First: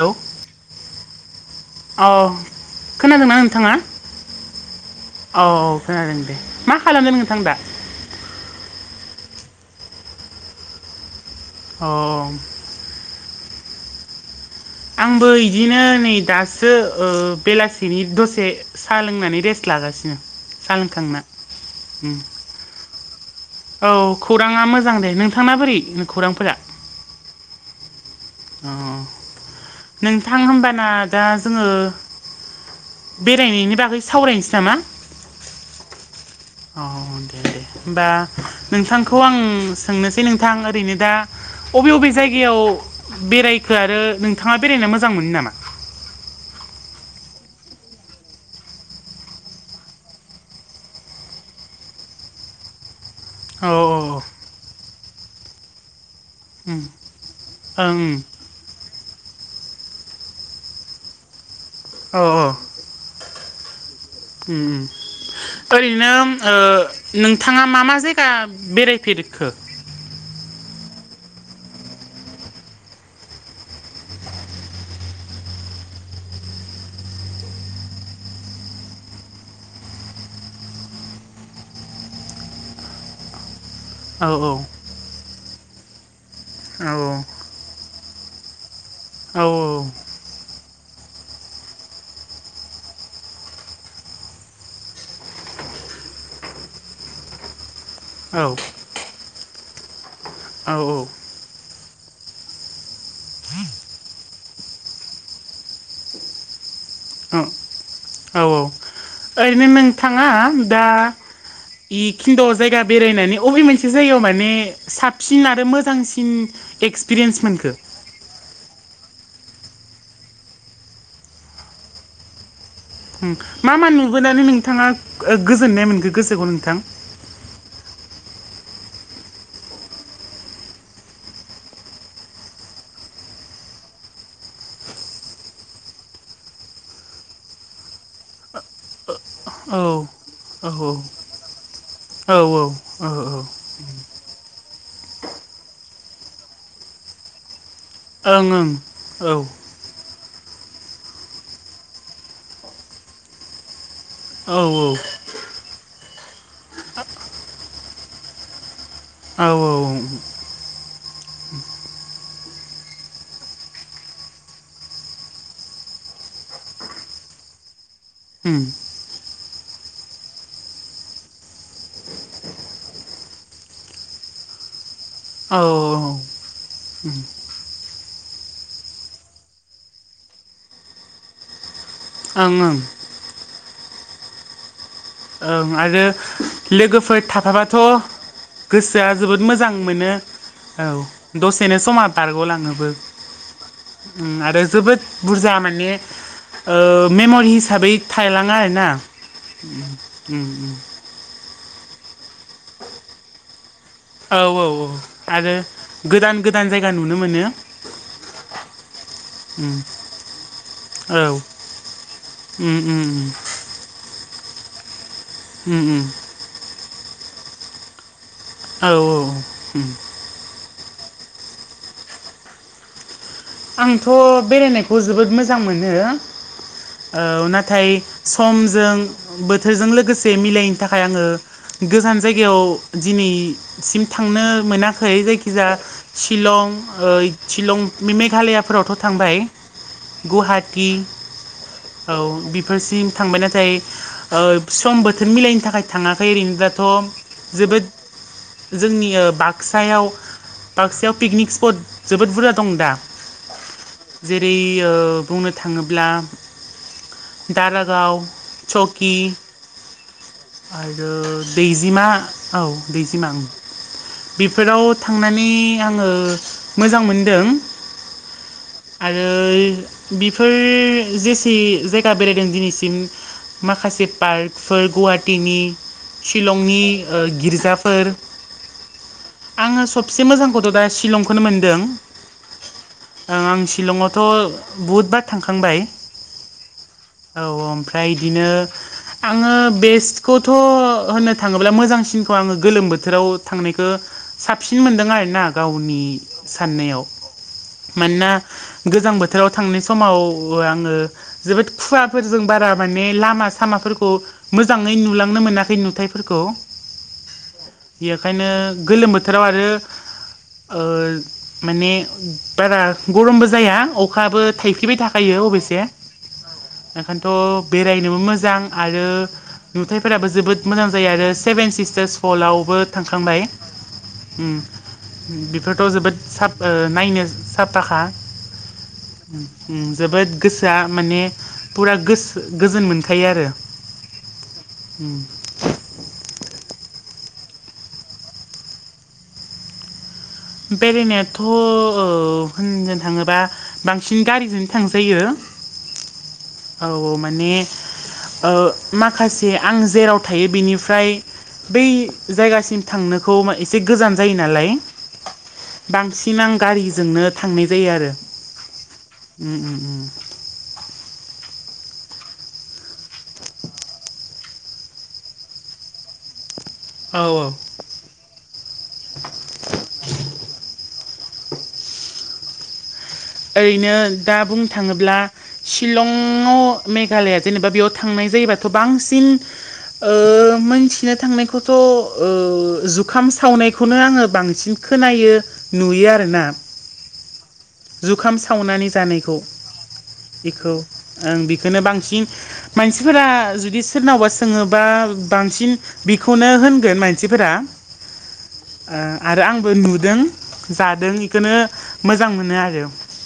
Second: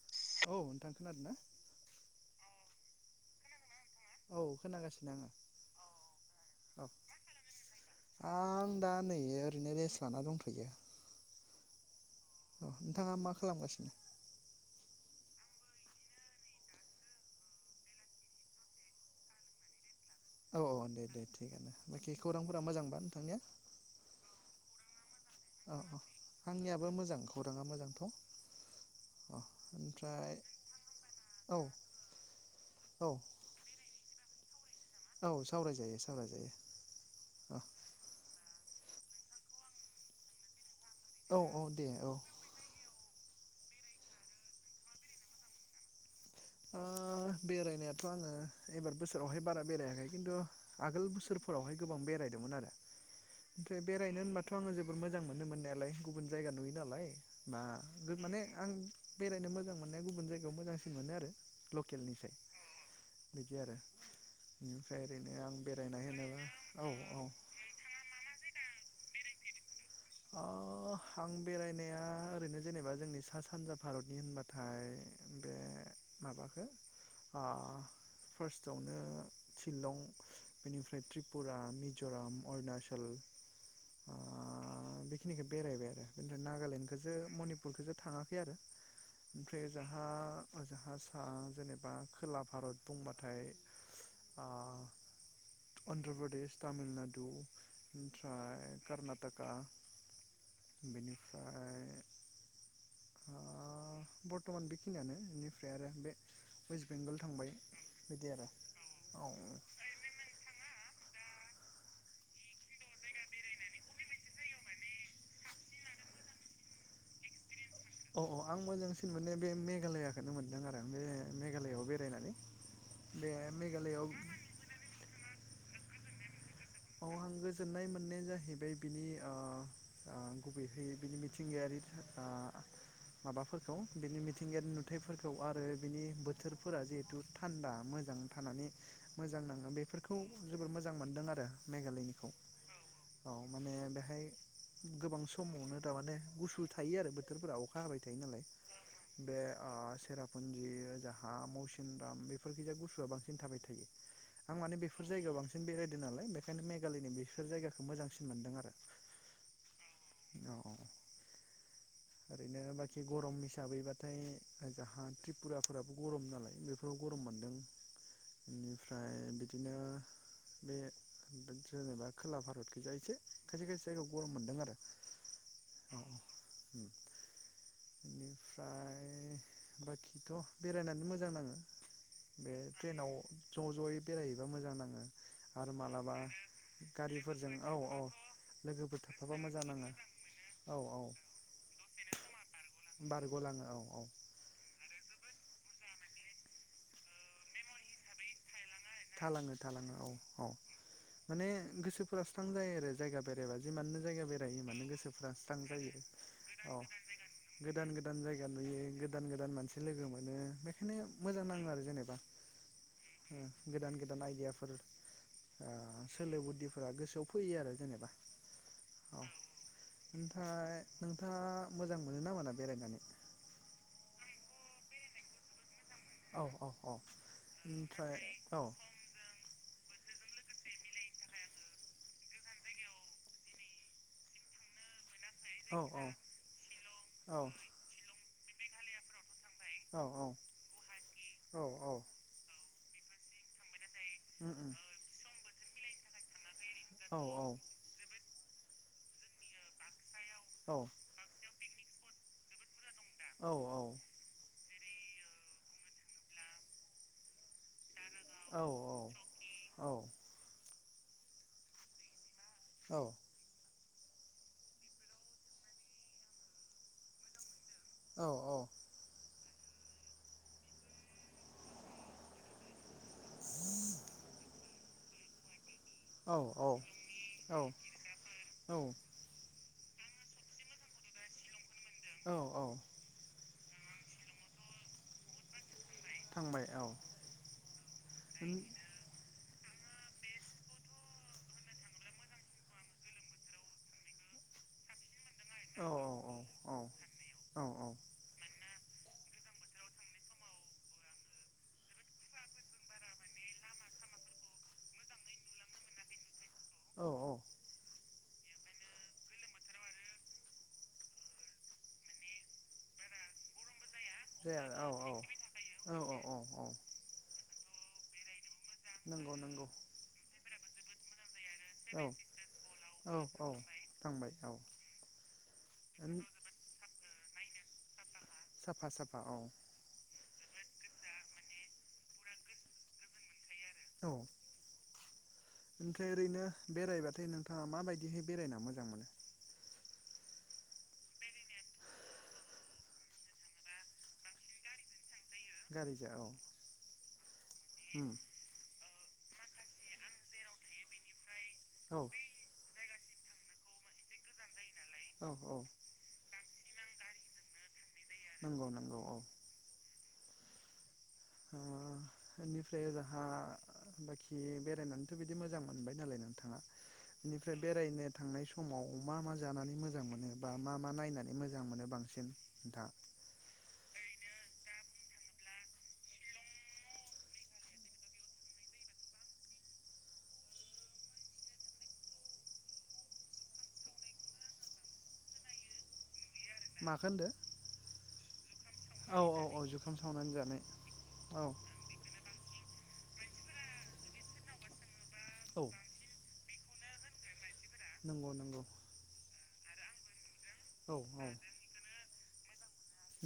Hello औ नोंथां खोनादो ना औ खोनादोंना नोंथाङा खोनागासिनो आङो औ औ खोनादों दे मा औ खालामदों नोंथां दा आं दा नै ओरैनो रेस्ट लाना दंथयो औ नोंथाङा मा खालामगासिनो आंबो इदिनो नै दासो ओ बेलासिनि दसे साहा लोंनानै रेस्ट लागासिनो औ साहा औ दे दे लोंखांना दे थिगानो उम बाखि खौरांफोरा मोजांबा नोंथांनिया औ खौरांङा मोजां दे नों अ अ आंनियाबो मोजां खौरांङा मोजांथ अ अ ओमफ्राय नोंथां होमबाना दा औ जोङो औ बेरायनायनि बागै सावरायनोसै नामा औ सावराय जायो औ दे दे होमबा नोंथांखौ आं सोंनोसै नोंथां ओरैनो दा औ औ दे अबे औ अबे जायगायाव बेरायखो आरो नोंथाङा बेरायनो मोजां मोनो नामा ओ बेरायनायाथ आंङो एबार बोसोरावहाय बारा बेरायाखै खिन्थु आगोल बोसोरफोरावहाय गोबां बे -रायदोंमोन आरो औ ओमफ्राय बेरायनो होनबाथ आंङो जोबोर मोजां मोनो मोननायालाय गुबुन जायगा नुयो नालाय बा औ उम माने आं बेरायनो मोजां मोननाया गुबुन जायगायाव मोजांसिन मोनो आरो ओं उम औ लकेलनिसाय बिदि आरो बेनिफ्राय ओरैनो आं बेरायनाय ओरैनोम होनोबा ओ औ औ नोंथाङा मा मा जायगा बेराय फेरखो अ आं बेरायनाया ओरैनो जेनेबा जोंनि सा सानजा भारतनि होनबाथाय बे माबाखो अ फार्स्टआवनो शिल्लं बेनिफ्राय त्रिपुरा मिज'राम अरणाचल औ औ बेखिनिखो बेरायबाय आरो बेनफ्राय औ नागालेण्डखौसो मनिपुरखौसो थांङाखै आरो औ ओमफ्राय जाहा जाहाज ओ जेनेबा खोला भारत बुंबाथाय आ अन्ध्र प्रदेश तामिलनाडु औ ओमफ्राय कर्नाटका औ बिनिफ्राय आ बर्तमान बेखिनियानो बेनिफ्राय आरो बे वेस्ट बेंगल औ थांबाय बिदि औ आरो औ औ ओरैनो नोंथाङा दा इ खिन्द जायगा बेरायनानै अबे मोनसे जायगायाव माने साबसिन आरो मोजांसिन एक क्सपिरियन्स मोनखो अ अ आं मोजांसिन मोनो बे मेगालयाखोनो मोन्दों आरो बे मेगालयाव बेरायनानै बे उम मा मा मेघालआव नुुबोनानो नोंथाङा ओ गोजोननाय मोनखो गोसोखौ नो औ आं गोजोननाय मोननाय जायो, बे बिनि ओ ओ गुबैहै बिनि मिथिंगायारि आ माबाफोरखौ बिनि मिथिंगायारि नुथायाइफोरखौ आरो बिनि बोथोरफोरा जिहेथु थान्दा मोज मोजां थानानै मोजां नाङो औ बेफोर खौ औ जोबोर मोजां मोन्दों आरो मेगालयनिखौ औ औ माने बेहाय गोबां समावनो थामाने गुसु थायो आरो बोथोरफोराव होबाय थायो औ नालाय ओं ओ ओं औ बे सेराप हा मौसिनराम बेफोरखिजा गुसुआ बांसिन थाबाय थायो आं औ माने बेफोर जायगायाव बांसिन बेरायदों नालाय, ओंखायनो मेघालयनि बेफोर जायगाखो मोजांसिन मोनदों आरो औ औ ओं औ ओरैनो बाखि गरम हिसाबैबाथाय जाहा त्रिपुराफोराबो गरम नालाय बेखौ गरम मोनदों उम औ इनिफ्राय बिदिनो, बे जेनेबा खोला भारतखैजाय इसे खायसे खायसे जायगायाव गरम मोनदों आरो औ औ, इनिफ्राय बाखिथ' बेरायनानै मोजां नाङो, ओं बे ट्रेनाव ज' ज'यै बेरायहैबा मोजां नाङो, ओं आरो लोगोफोर गारिफोरजों औ थाफाबाथ' औ लोगोफोर गोसोआ थाफाबा जोबोद मोजां नाङो मोनो औ दसेनो समा बारग'लाङोबो बारग'लाङो औ औ ओम आरो जोबोद, बुरजा माने ओ मेमरि हिसाबै थायलां आर थालाङो थालाङो औ औ माने गोसोफोरा स्रां जायो आरो जायगा बेरायबा, जिमाननो जायगा बेरायो मानो औ औ गोसोफ्रा स्रां जायो गोदान गोदान ओम ओम जायगा नुनो मोनो गोदान गोदान जायगा नुनो मोनो गोदान गोदान जायगा नुय गोदान गोदान उम मानसे लोगो मोनो बेखायनो मोजां नाङो आरो जेनेबा, ओम ओम गोदान गोदान आइदियाफोर ओ उम सोलो बुदिफोरा गोसोआव फैयो आरो जेनेबा, औ औ ओम ओमफ्राय नोंथाङा मोजां मोनो ना मोना ना बेरायनानै? आंथ' बेरायनायखौ जोबोद मोजां मोन नो औ औ औ नाथाय ओमफ्राय औ समजों बोथोरजों मिलाय, थाखाय आङो गोजान जायगायाव दिनैसिम थांनो मोना खै जायखिजाया औ औ शिलं ओयद शिलं मेघालयाफोरावथ' थांबाय, औ गुवाहाटि औ बिफोरसिम थांबाय नाथाय, ओ उम उम सम बोथोर मिलायनि थाखाय थाङाखै ओरैनो बाथ' औ जोबोद जोंनि बाक्सायाव औ बाक्सायाव पिकनिक स्पट जोबोद बुरजा दं दा औ औ यो बुंनो थाङोब्ला दारा दारागाव औ सकि आरो दैजिमा, औ दैजिमा बेफोराव थांनानै आङो मोजां मोनदों, आरो बेफोर जेसे जायगा बेरायदों दिनैसिम, माखासे पार्कफोर गुवाहाटिनि शिलंनि औ गिर्जाफोर औ आङो सब सबसे मोजांखौथ' दा शिलंखौनो मोन्दों, औ औ आं शिलंआवथ' बुहुदबार थांखांबाय, थांबाय औ औ औ ओमफ्राय बिदिनो आङो, बेस्टखौथ' होननो थांङोब्ला मोजांसिनखौ आंङो गोलोम बोथोराव थांनायखौ साबसिन मोनदों आरोना औ गावनि साननायाव। औ ना गोजां बोथोराव थांनाय समाव आंङो जोबोद खुवाफोरजों बारा माने लामा सामाफोरखौ मोजाङै नुलांनो मोनाखै नुथायाइफोरखौ। औ औ। बेखायनो गोलोम बोथोराव आरो ओ माने बारा गरमबो जाया। अखाबो जाया औ थाइफ्रिबाय थाखायो अबयसे औ औ औ ओंखायनोथ' बेरायनोबो मोजां। आरो नंगौ नंगौ नुथायाइफोराबो जोबोद मोजां जायो आरो सेभेन औ सिस्टार्स पलावबो औ थांखांबाय। औ थांबाय उम औ उम बेफोरथ' जोबोद साब नायनो साफाखा साफा साफा औ उम जोबोद गोसोआ माने फुरा गोसो गोजोन मोनखायो आरो। औ उम ओमफ्राय ओरैनो बेरायबा नोंथांङा माबायदिहै बेरायना मोजां मोनो? बेरायनायाथ' ओ होननो थांङोबा बांसिन गारिजों थांजायो। गारिजों औ औ औ माने उम ओ माखासे आं जेराव थायो बिनिफ्राय बै औ जायगासिम थांनोखौ एसे गोजान जायो नालाय औ औ बांसिन आं गारिजोंनो थांनाय जायो आरो नंगौ नंगौ औ उम उम उम। ओ [inaudible] बेनिफ्राय राहा बाखि बेरायनानैथ' बिदि मोजां मोनबाय नालाय नोंथाङा। औ औ बेनिफ्राय बेरायनो थांनाय समाव मा मा जानानै मोजां मोनो बा मा मा नायनानै मोजां मोनो बांसिन नोंथां? ओरैनो दा बुंनो थांङोब्ला चिलंआव मेघालया जेनेबा बेयाव थांनाय जायोबाथ' बांसिन ओ मोनथिनो थांनायखौथ' ओ जुखाम सावनायखौनो आंङो बांसिन खोनायो नुयो आरो ना। माखौ होनदों? जुखाम सावनानै जानायखौ। औ औ जुखाम सावनानै जानाय बेखौ आं औ बेखोनो बांसिन मानसिफोरा जुदि सोरनावबा सोङोबा औ बांसिन बि खौनो होनगोन मानसिफोरा। नंगौ नंगौ। ओ आरो आंबो नुदों औ जादों औ इखोनो मोजां मोनो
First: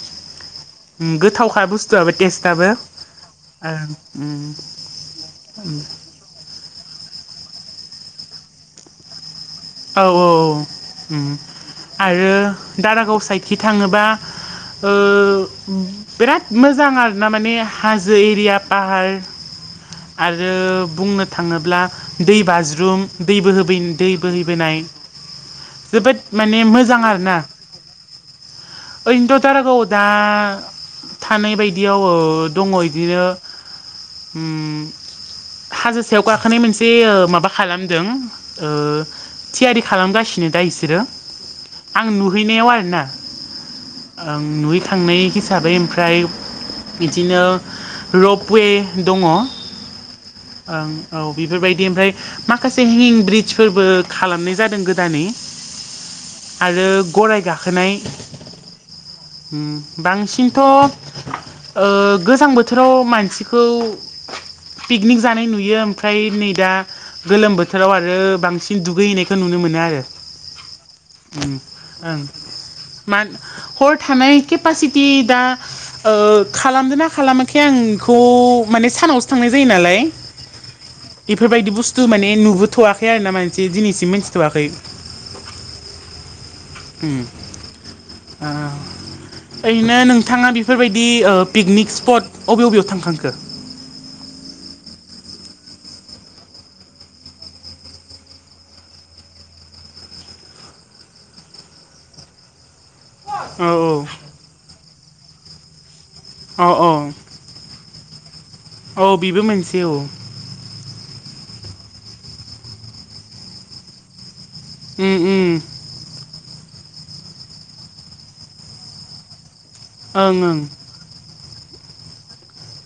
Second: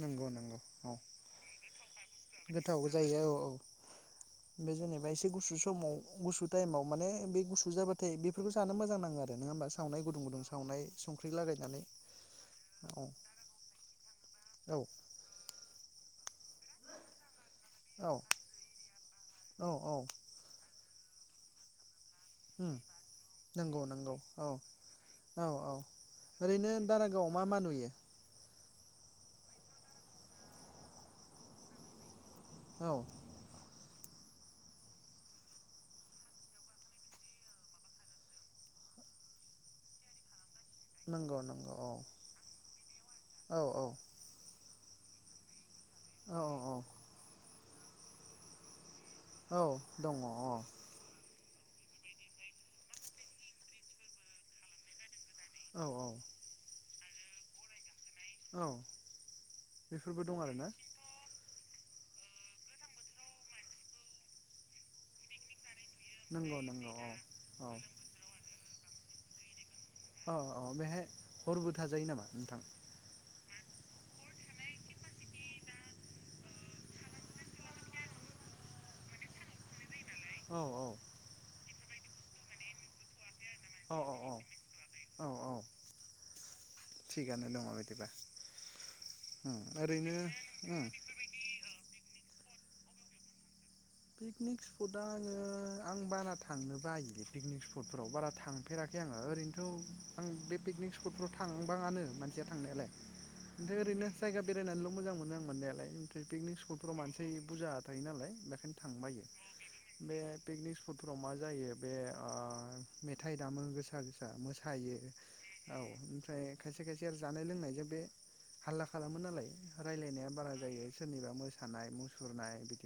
नंगौ नंगौ औ गोथावखा बुस्थुआबो टेस्टआबो गोथाव जायो औ ओं उम। बे जेनेबा एसे गुसु समाव गुसु टाइमाव माने बे गुसु जाबाथाय बेफोरखौ जानो मोजां नांङो आरो। नङा होमबा औ सावनाय गुदुं औ औ गुदुं सावनाय उम संख्रि लागायनानै आरो औ दारागाव साइडखि थांङोबा औ ओ बिराद मोजां आरोना माने औ हाजो एरिया पाहार औ औ आरो बुंनो थांङोब्ला दै उम बाज्रुम दैबो होबै नंगौ दै नंगौ औ हैबोनाय औ औ जोबोद माने ओरैनो मोजां दारागावआव आरोना। मा मा नुयो ओरैनोथ' दारागाव थानाय बायदियाव ओ दंङ औ इदिनो उम हाजो सायाव गाखोनाय मोनसे ओ माबा खालामदों ओ थियारि खालामगासिनो दा इसोरो नंगौ नंगौ औ आं नुहैनायाव आरोना औ औ आं नुहै थांनाय हिसाबै ओमफ्राय औ बिदिनो रुपवे औ दंङ अ। ओं औ बेफोरबायदि ओमफ्राय माखासे हें ब्रिजफोरबो खालामनाय जादों गोदानै। औ औ। आरो गराय गाखोनाय बेफोरबो दं बांसिनथ' आरोना ओ गोजां बोथोराव मानसिखौ पिकनिक जानाय नुयो। ओमफ्राय नै नंगौ दा नंगौ औ गोलोम औ बोथोराव आरो बांसिन दुगैहैनायखौ नुनो मोनो आरो। औ औ बेहाय उम हरबो थाजायो ओं नामा नोंथां? मान हर थानाय केपासिटि दा खालामदों ना खालामाखै आं बेखौ। माने सानावसो थांनाय जायो नालाय। औ औ बेफोरबायदि बुस्थु माने नुबोथ'वाखै आरो ना माने। जे औ दिनैसिम औ मोनथिथ'वाखै औ औ थिगानो दङ बिदिबा ओ [unintelligible] ओरैनो नोंथाङा उम बेफोरबायदि पिकनिक स्पट बबे बबेयाव थांखांखो। पिकनिक स्पटा आंङो आं बारा थांनो बायो पिकनिक स्पटफोराव बारा थांफेराखै। आंङो ओरैनोथ' आं बे पिकनिक स्पटफ्राव थांबाङानो मानसिया थांनायालाय औ ओमफ्राय औ ओरैनो जायगा बेरायनानैल' मोजां मोनो आं मोननायालाय माने औ औ पिकनिस्पटफोराव मानसि बुरजा थायो नालाय। बेखायनो औ थांबायो बेबो मोनसे औ बे पिकनिक स्पटफोराव मा जायो? बे मेथाइ दामो गोसा गोसा मोसायो उम औ उम ओमफ्राय खायसे खायसे आरो जानाय लोंनायजों बे हालला खालामो नालाय रायलायनाया ओं बारा ओं जायो सोरनिबा मो सानाय मुसुरनाय बिदि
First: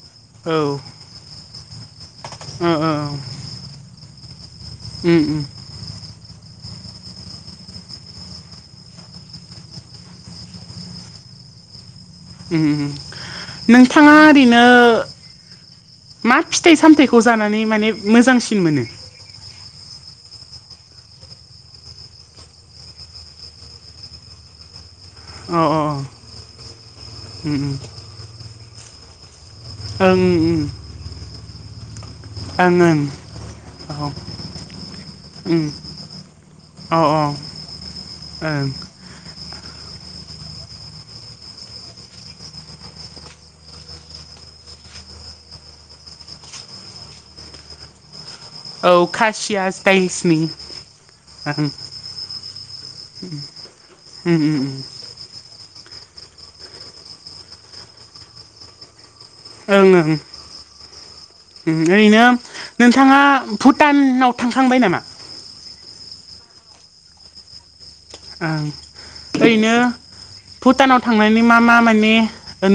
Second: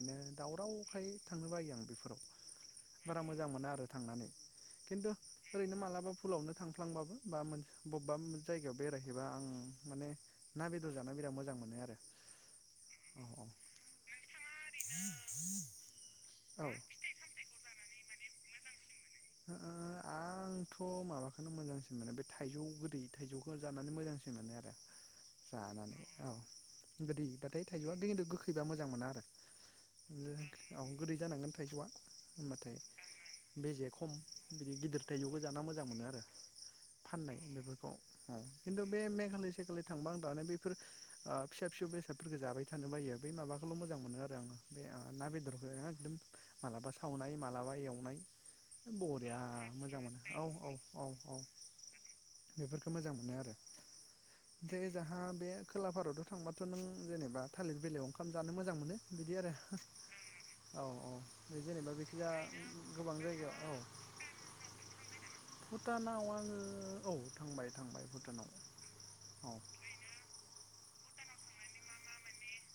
औ थांनो बायो आं बेफोराव ओ ओ बारा मोजां मोना आरो थांनानै खिन्थु उम उम ओरैनो मालाबा भुलावनो थांफ्लांबाबो बा मोन बबेबा जायगायाव बेरायहैबा आं माने ना बेदर जानो बिराद मोजां मोनो आरो। औ औ नोंथाङा ओरैनो मा औ फिथाइ सामथायाइखौ जानानै माने मोजांसिन मोनो। ओ आंथ' माबाखौननो मोजांसिन मोनो बे थाइजौ गोदै थाइजौखौ जानानै मोजांसिन मोनो आरो। अ अ अ जानानै औ गोदैबाथाय उम थाइजौखिन्थु गोखैबा मोजां मोना आरो। उम गोदै जानांगोन थाइजौआ ओं होमबाथाय [unintelligible] ओं बेजेया खम बिदि गिदिर बेखौ जाना ओं मोजां मोनो आरो औ औ फाननाय औ बेफोरखौ ओं सानैसो खालि थांब आं दानो बेफोर फिसा फिसौ बेसादफोरखौ जाबाय थानो बायो बेै माबाखौल' मोजां मोनो आरो। आरो आंङो बे ना बेदरखौ एकदम माबलाबा सावनाय मालाबा एवनाय औ बरिया खासियास मोजां मोनो औ औ औ औ बेफोरखौ मोजां मोनो आरो। उम उम जै जोंहा बे खोला भारताव थांबाथ' नों जेनेबा थालिर बिलाइयाव ओंखाम जानो मोजां मोनो। बिदि आरो ओं ओं औ औ बे जेनेबा ओरैनो बेखिजा गोबां नोंथाङा जायगायाव औ भुटानाव थांखांबाय नामा? भुटानाव आं औ थांबाय। थांबाय भुटानाव औ ओं ओ ओरैनो भुटानाव। थांनानै मा मा माने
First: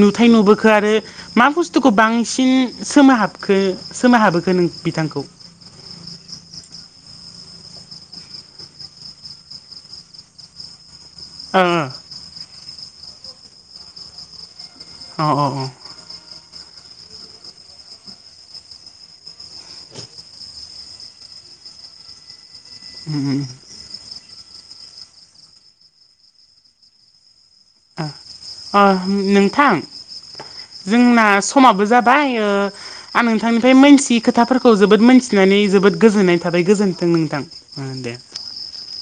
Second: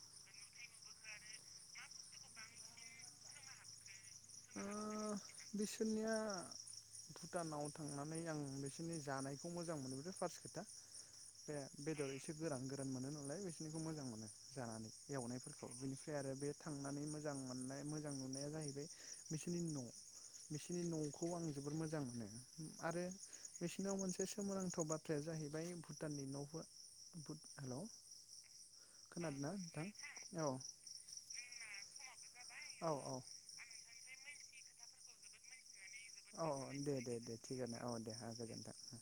नुथाय नुबोखो? आरो मा बुस्थुखौ बांसिन सोमोहाब हाबखो सोमाहाबबोखो नों बिथांखौ बिसोरनिया भुटानाव थांनानै आं बिसोरनि जानायखौ मोजां मोनोबोदों फार्स्ट खोथा। बे बेदर एसे गोरान गोरान मोनो नालाय बिसोरनिखौ मोजां मोनो। जानानै ओ ओ अ एवनायफोरखौ बिनिफ्राय आरो बे थांनानै मोजां मोननाय मोजां नुनाया जाहैबाय बिसोरनि न'। बिसिनि न'खौ आं जोबोर मोजां मोनो आरो उम उम बिसिनाव मोनसे सोमोनांथाव बाथ्राया जाहैबाय भुटाननि न'फोर हेलौ खोनादोंना नोंथां नोंथां जोंना समाबो जाबाय। ओमफाय औ औ आं नोंथांनिफ्राय मोनथियै खोथाफोरखौ जोबोद मोनथिनानै जोबोद गोजोननाय औ थाबाय औ दे गोजोन्थों दे दे नोंथां थिगानो ओ औ दे जागोन दे नोंथां।